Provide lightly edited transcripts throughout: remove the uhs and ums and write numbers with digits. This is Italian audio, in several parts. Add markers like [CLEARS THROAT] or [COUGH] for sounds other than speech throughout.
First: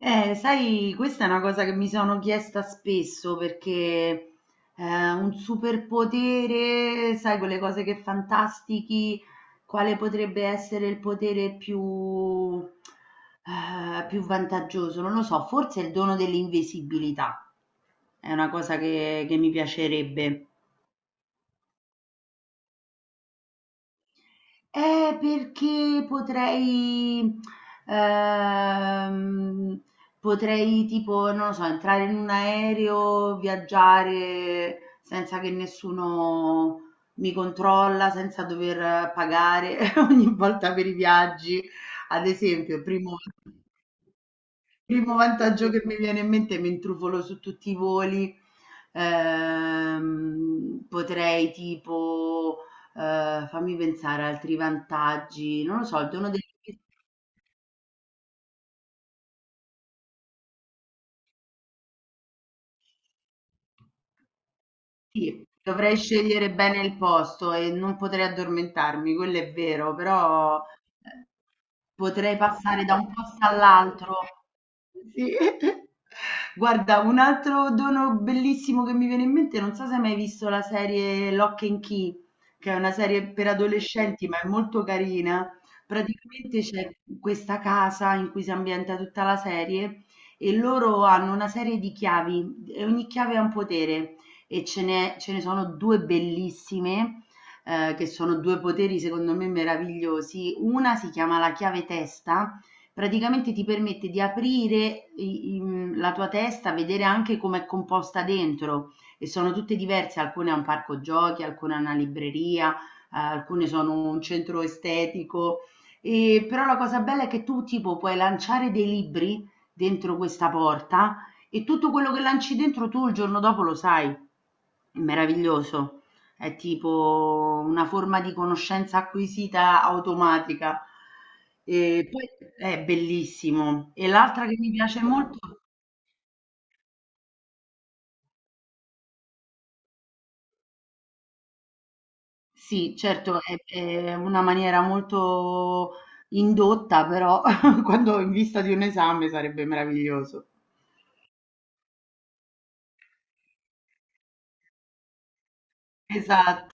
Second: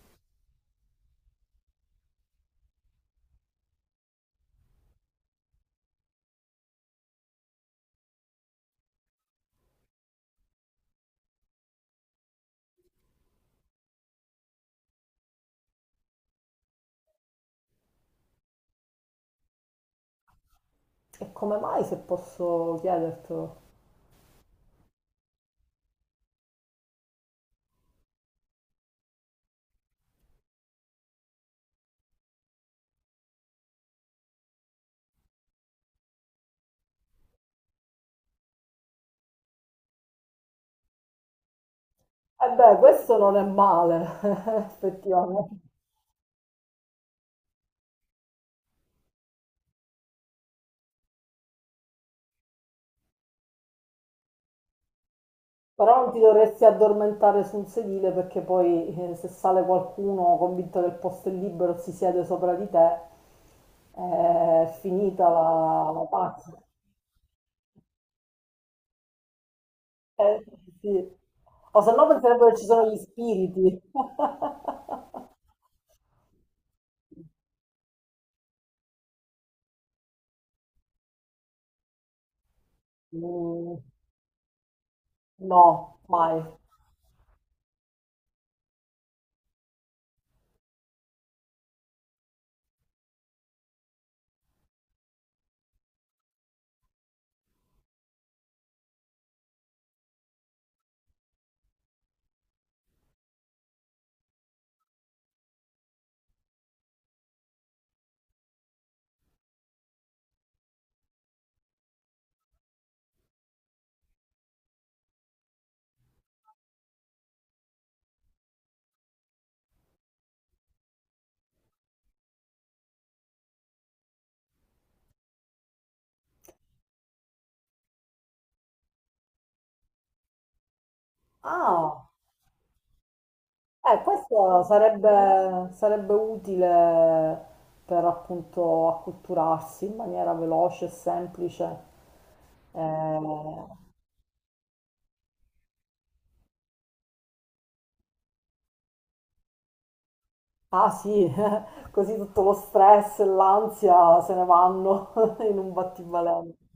Sai, questa è una cosa che mi sono chiesta spesso perché un superpotere, sai, quelle cose che fantastichi, quale potrebbe essere il potere più, più vantaggioso? Non lo so, forse il dono dell'invisibilità è una cosa che mi piacerebbe. E come mai, se posso chiedertelo? Perché potrei ehm, potrei tipo, non lo so, entrare in un aereo, viaggiare senza che nessuno mi controlla, senza dover pagare [LAUGHS] ogni volta per i viaggi. Ad Eh beh, esempio, primo... questo non è male, [LAUGHS] Primo vantaggio effettivamente. che mi viene in mente, mi intrufolo su tutti i voli, potrei tipo, fammi pensare altri vantaggi, non lo so, Però il non ti dono degli. dovresti addormentare su un sedile perché poi se sale qualcuno convinto che il posto è libero si siede sopra di te, è finita Sì, la, dovrei la scegliere pazza. bene il posto e non potrei addormentarmi, quello è vero, Eh, però sì. eh, O se no potrei penserebbero che ci passare sono da gli un posto spiriti. [LAUGHS] all'altro. Sì. [LAUGHS] Guarda, un altro dono bellissimo che mi viene in mente, non so se hai mai visto la serie Lock and Key, che è una serie per Mm, adolescenti, ma è molto carina. no, mai. Praticamente c'è questa casa in cui si ambienta tutta la serie e loro hanno una serie di chiavi e ogni chiave ha un potere e ce ne sono 2 bellissime, che sono 2 poteri secondo me meravigliosi. Una si chiama la chiave testa, praticamente ti permette di aprire i mhmm, la tua testa, vedere anche com'è composta dentro e sono tutte diverse, alcune ha un parco giochi, alcune ha una libreria, alcune sono un centro estetico, però la cosa bella è che tu tipo puoi lanciare dei libri dentro questa porta e tutto quello che lanci dentro tu il giorno dopo lo sai. È meraviglioso, è tipo una forma di conoscenza acquisita automatica. Ah, E poi è bellissimo. eh, E l'altra che questo mi piace molto, sarebbe utile per appunto acculturarsi in maniera veloce e semplice. sì, certo, Eh, è una maniera molto indotta, però [LAUGHS] quando in vista di un esame sarebbe meraviglioso. ah sì, [LAUGHS] così tutto lo stress e l'ansia se ne vanno [LAUGHS] in un battibaleno. Esatto.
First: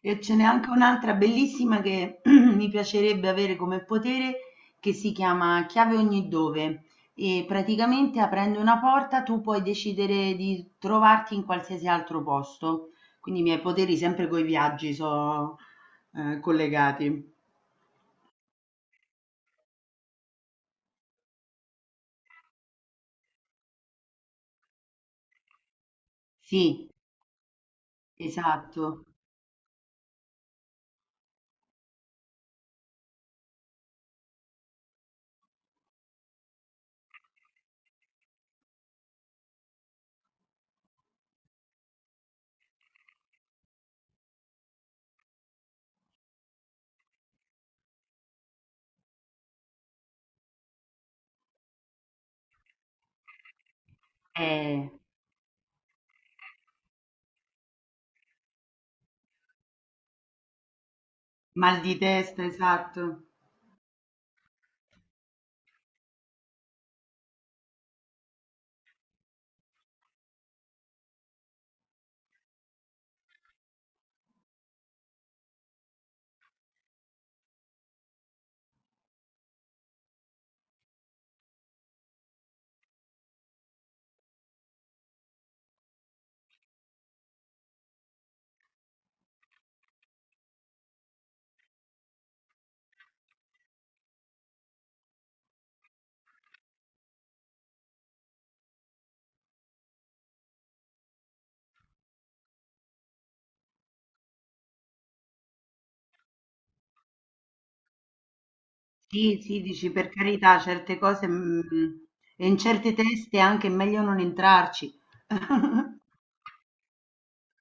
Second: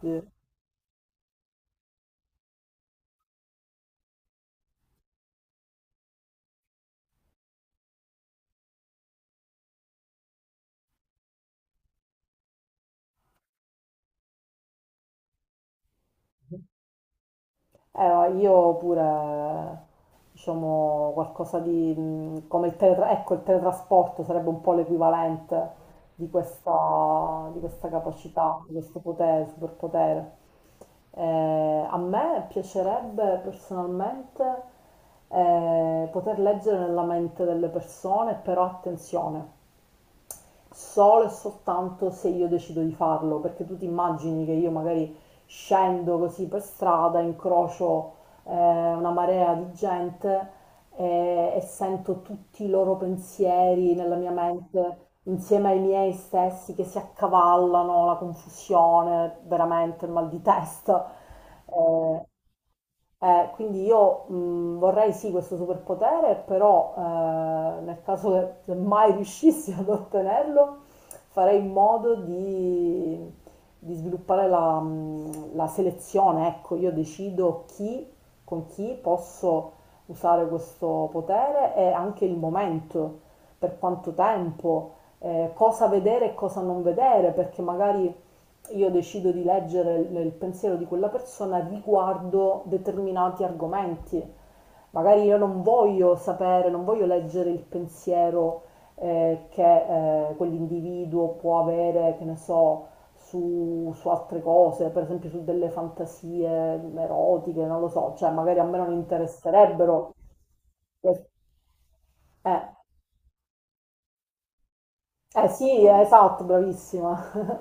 E ce n'è anche un'altra bellissima che [CLEARS THROAT] mi piacerebbe avere come potere, che si chiama Chiave ogni dove. E praticamente aprendo una porta tu puoi decidere di trovarti in qualsiasi altro posto. Quindi i miei poteri sempre coi viaggi sono collegati. Io pure, diciamo, qualcosa di come il ecco, il teletrasporto sarebbe un po' l'equivalente di Sì, questa capacità, di questo esatto. potere, superpotere. A me piacerebbe personalmente poter leggere nella mente delle persone, però attenzione solo e soltanto se io decido di farlo, perché tu ti immagini che io magari scendo così per strada, incrocio eh, una marea di gente e sento tutti i loro pensieri nella mia Eh, mente insieme ai miei stessi che si accavallano, la confusione, veramente il mal di testa. mal di Eh, testa, esatto. Quindi io vorrei sì questo superpotere, però nel caso che se mai riuscissi [LAUGHS] ad ottenerlo, farei in modo di sviluppare la, la selezione. Ecco, io decido chi, con chi posso usare questo potere e anche il momento, per quanto tempo, cosa vedere e cosa non vedere, perché magari io decido di leggere il pensiero di quella persona riguardo determinati argomenti. Magari io non voglio sapere, non voglio leggere il pensiero che quell'individuo può avere, che ne so, su altre cose, per esempio su delle fantasie erotiche, non lo so, cioè magari a me non Sì, sì, dici per interesserebbero. carità, certe cose Eh, mm, e in certe teste è anche meglio non entrarci. eh sì, [LAUGHS] esatto, bravissima.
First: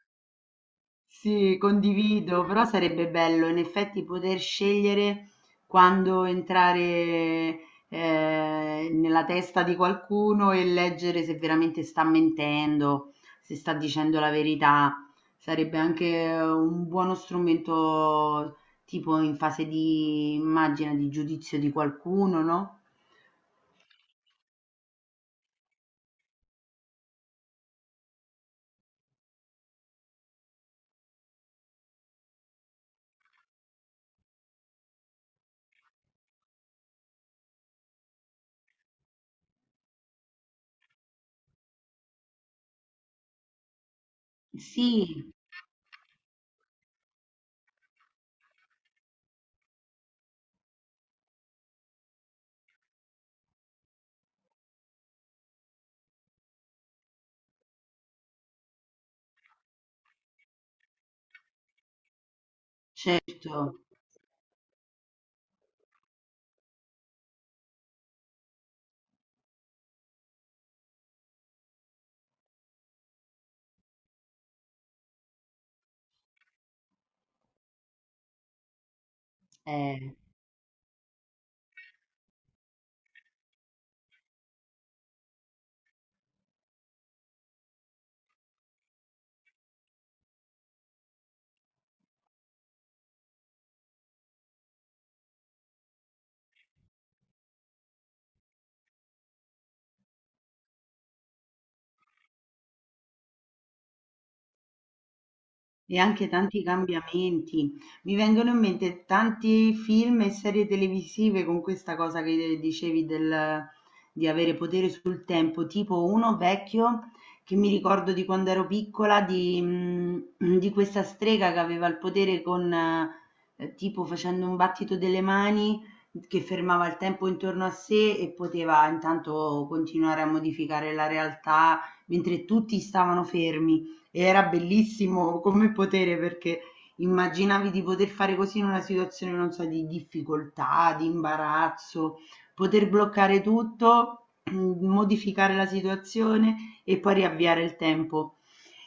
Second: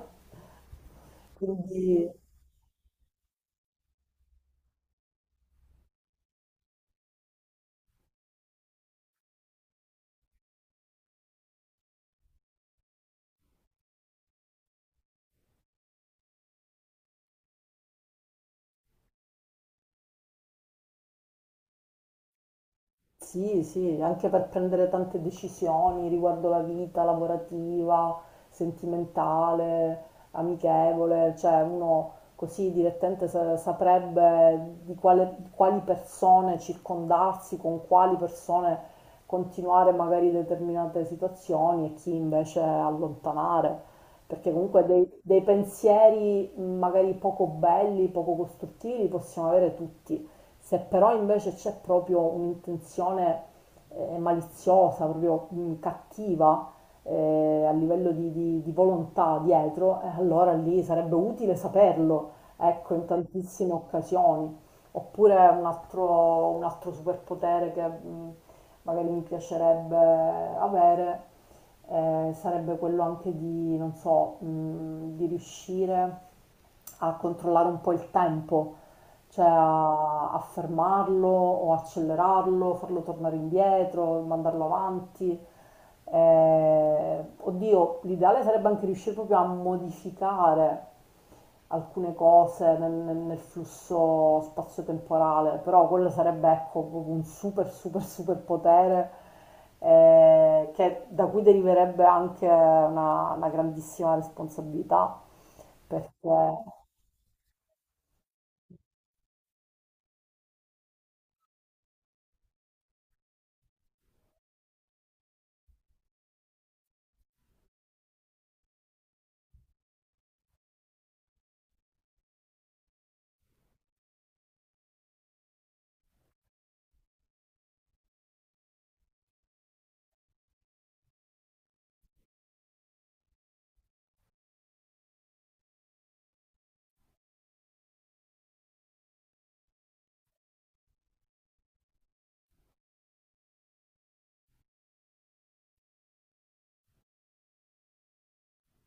[LAUGHS] Sì, Quindi... condivido, però sarebbe bello in effetti poter scegliere quando entrare nella testa di qualcuno e leggere se veramente sta mentendo, se sta dicendo la verità. Sarebbe anche un buono strumento tipo in fase di, immagina, di giudizio di qualcuno, no? Sì, sì, anche per prendere tante decisioni riguardo la vita lavorativa, sentimentale, amichevole, cioè uno così direttamente saprebbe di di quali persone circondarsi, con quali persone continuare magari determinate situazioni e chi invece allontanare, perché comunque Sì, dei pensieri magari poco belli, poco costruttivi li possiamo avere tutti. Se però invece c'è proprio un'intenzione maliziosa, proprio cattiva a livello di, di volontà dietro, allora lì sarebbe utile saperlo, ecco, in tantissime certo. occasioni. Oppure un altro superpotere che magari mi piacerebbe avere sarebbe quello anche di, non so, di riuscire a controllare un po' il tempo cioè a fermarlo o accelerarlo, farlo tornare indietro, mandarlo avanti. Oddio, l'ideale sarebbe anche riuscire proprio a modificare alcune cose nel flusso spazio-temporale, però quello sarebbe ecco proprio un super super super potere che, da cui deriverebbe anche una grandissima responsabilità, E perché anche tanti cambiamenti. Mi vengono in mente tanti film e serie televisive con questa cosa che dicevi del, di avere potere sul tempo, tipo uno vecchio che mi ricordo di quando ero piccola, di, mm, di questa strega che aveva il potere con, tipo facendo un battito delle mani, che fermava il tempo intorno a sé e poteva intanto continuare a modificare la realtà mentre tutti stavano fermi e era bellissimo come potere perché immaginavi di poter fare così in una situazione, non so, di difficoltà, di imbarazzo, poter bloccare tutto, mm, modificare la situazione e poi riavviare il tempo.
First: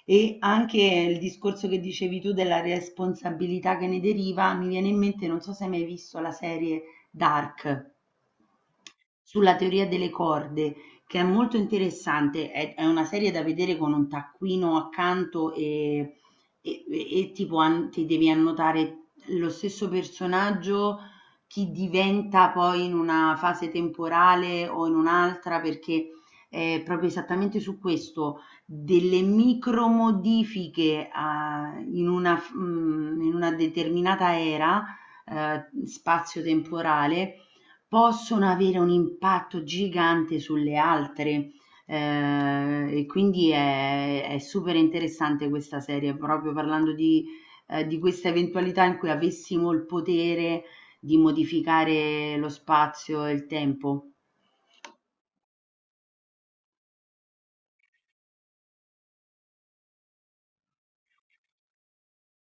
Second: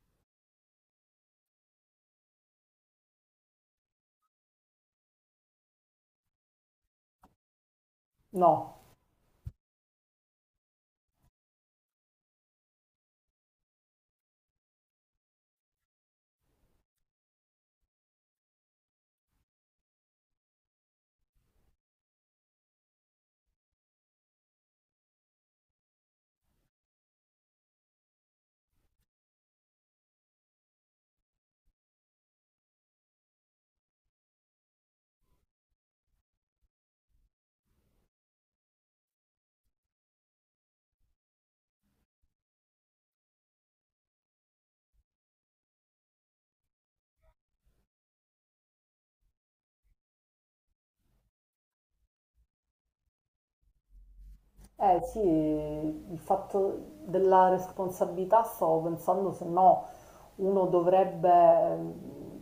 E anche il discorso che dicevi tu della responsabilità che ne deriva, mi viene in mente, non so se hai mai visto la serie Dark no. sulla teoria delle corde che è molto interessante, è una serie da vedere con un taccuino accanto e, e tipo ti devi annotare lo stesso personaggio, chi diventa poi in una fase temporale o in un'altra, perché è proprio esattamente su questo, delle micro modifiche in una, mm, in una determinata era spazio-temporale possono avere un impatto gigante sulle altre. E quindi è super interessante questa serie, proprio parlando di questa eventualità in cui avessimo il potere di modificare lo spazio e il tempo. Eh sì, il fatto della responsabilità stavo pensando se no uno dovrebbe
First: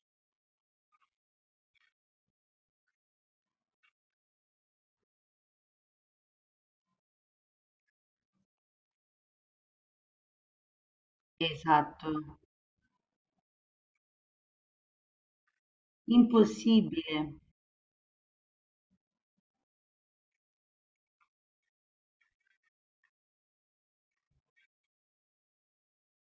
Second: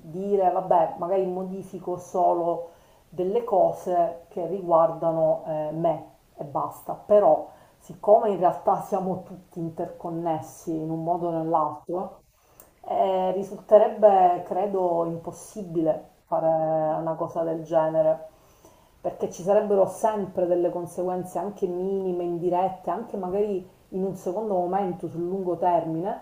dire vabbè, magari modifico solo delle cose che riguardano me e basta, però siccome in realtà siamo tutti interconnessi in un modo o Esatto, nell'altro, risulterebbe, credo, impossibile fare una impossibile. cosa del genere, perché ci sarebbero sempre delle conseguenze anche minime, indirette, anche magari in un secondo momento, sul lungo termine,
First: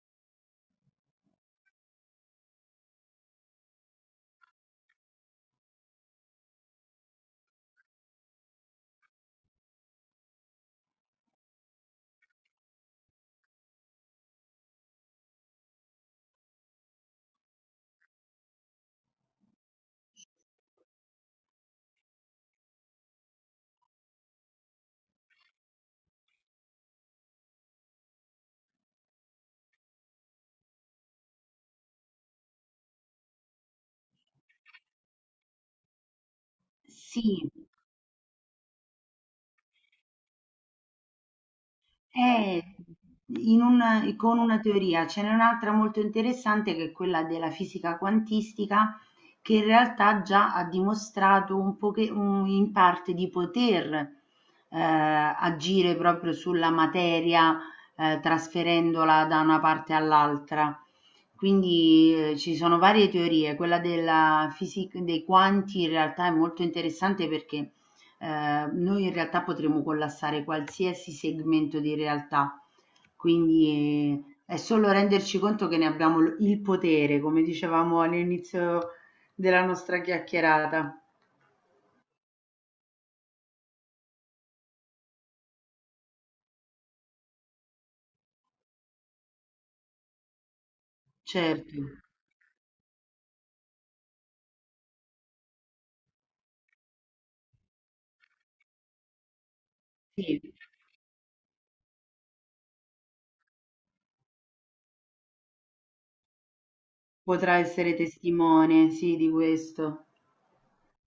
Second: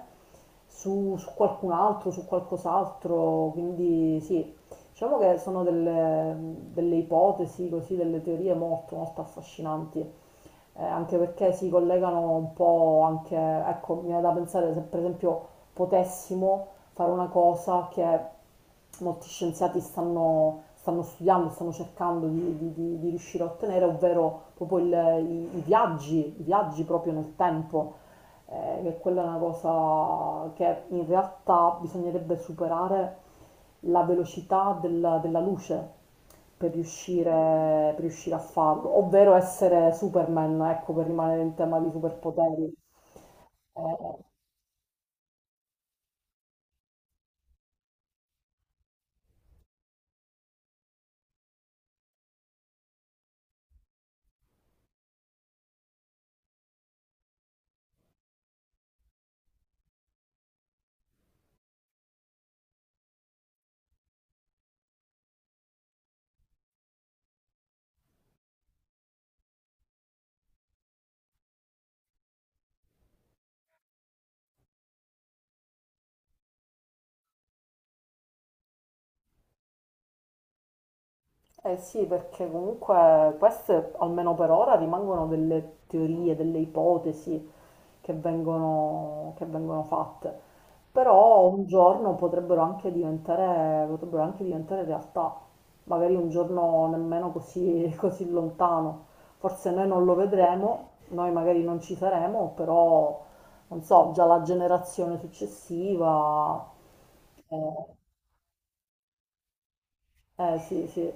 su, su qualcun altro, su qualcos'altro, quindi sì, diciamo che sono delle, delle ipotesi, così, delle teorie molto, molto affascinanti anche perché si collegano un po' anche, ecco, mi viene da pensare se per esempio potessimo fare una cosa che molti scienziati stanno, stanno studiando, stanno cercando di, di riuscire a ottenere, ovvero proprio i, i viaggi proprio nel tempo che quella è una cosa che in realtà bisognerebbe superare la velocità della luce per riuscire, Sì, per riuscire a farlo, ovvero essere Superman, ecco, per rimanere in tema di è superpoteri. in una- Eh, con una teoria. Ce n'è un'altra molto interessante che è quella della fisica quantistica, che in realtà già ha dimostrato un in parte di poter agire proprio sulla materia trasferendola da una parte all'altra. Quindi ci sono varie teorie, quella della fisica dei quanti in realtà è molto interessante perché noi in realtà potremmo collassare qualsiasi segmento di realtà, quindi è solo renderci conto che ne abbiamo il potere, come dicevamo all'inizio della nostra chiacchierata, Eh sì, perché comunque queste, almeno per ora, rimangono delle teorie, delle ipotesi che vengono fatte. Però un certo, giorno potrebbero anche diventare realtà, magari un giorno nemmeno così, [LAUGHS] così lontano. Forse noi non lo sì, vedremo, noi magari non ci saremo, però non so, già la generazione successiva... potrà eh, essere testimone, sì, di questo. eh sì, sì,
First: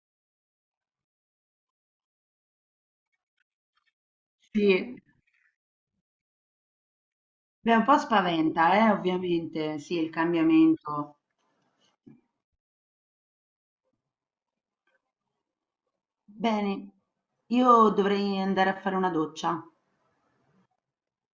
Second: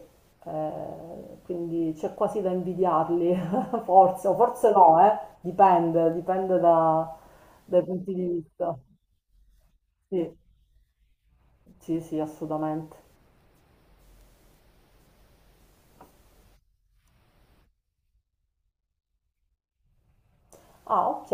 eh, quindi c'è quasi da invidiarli, [LAUGHS] forse, o forse Sì, no, eh. Dipende, dipende beh, dai un po' punti di spaventa, vista. Ovviamente, sì, il Sì, cambiamento. sì, sì, assolutamente. Bene, io dovrei andare a fare una doccia. Ah, ok.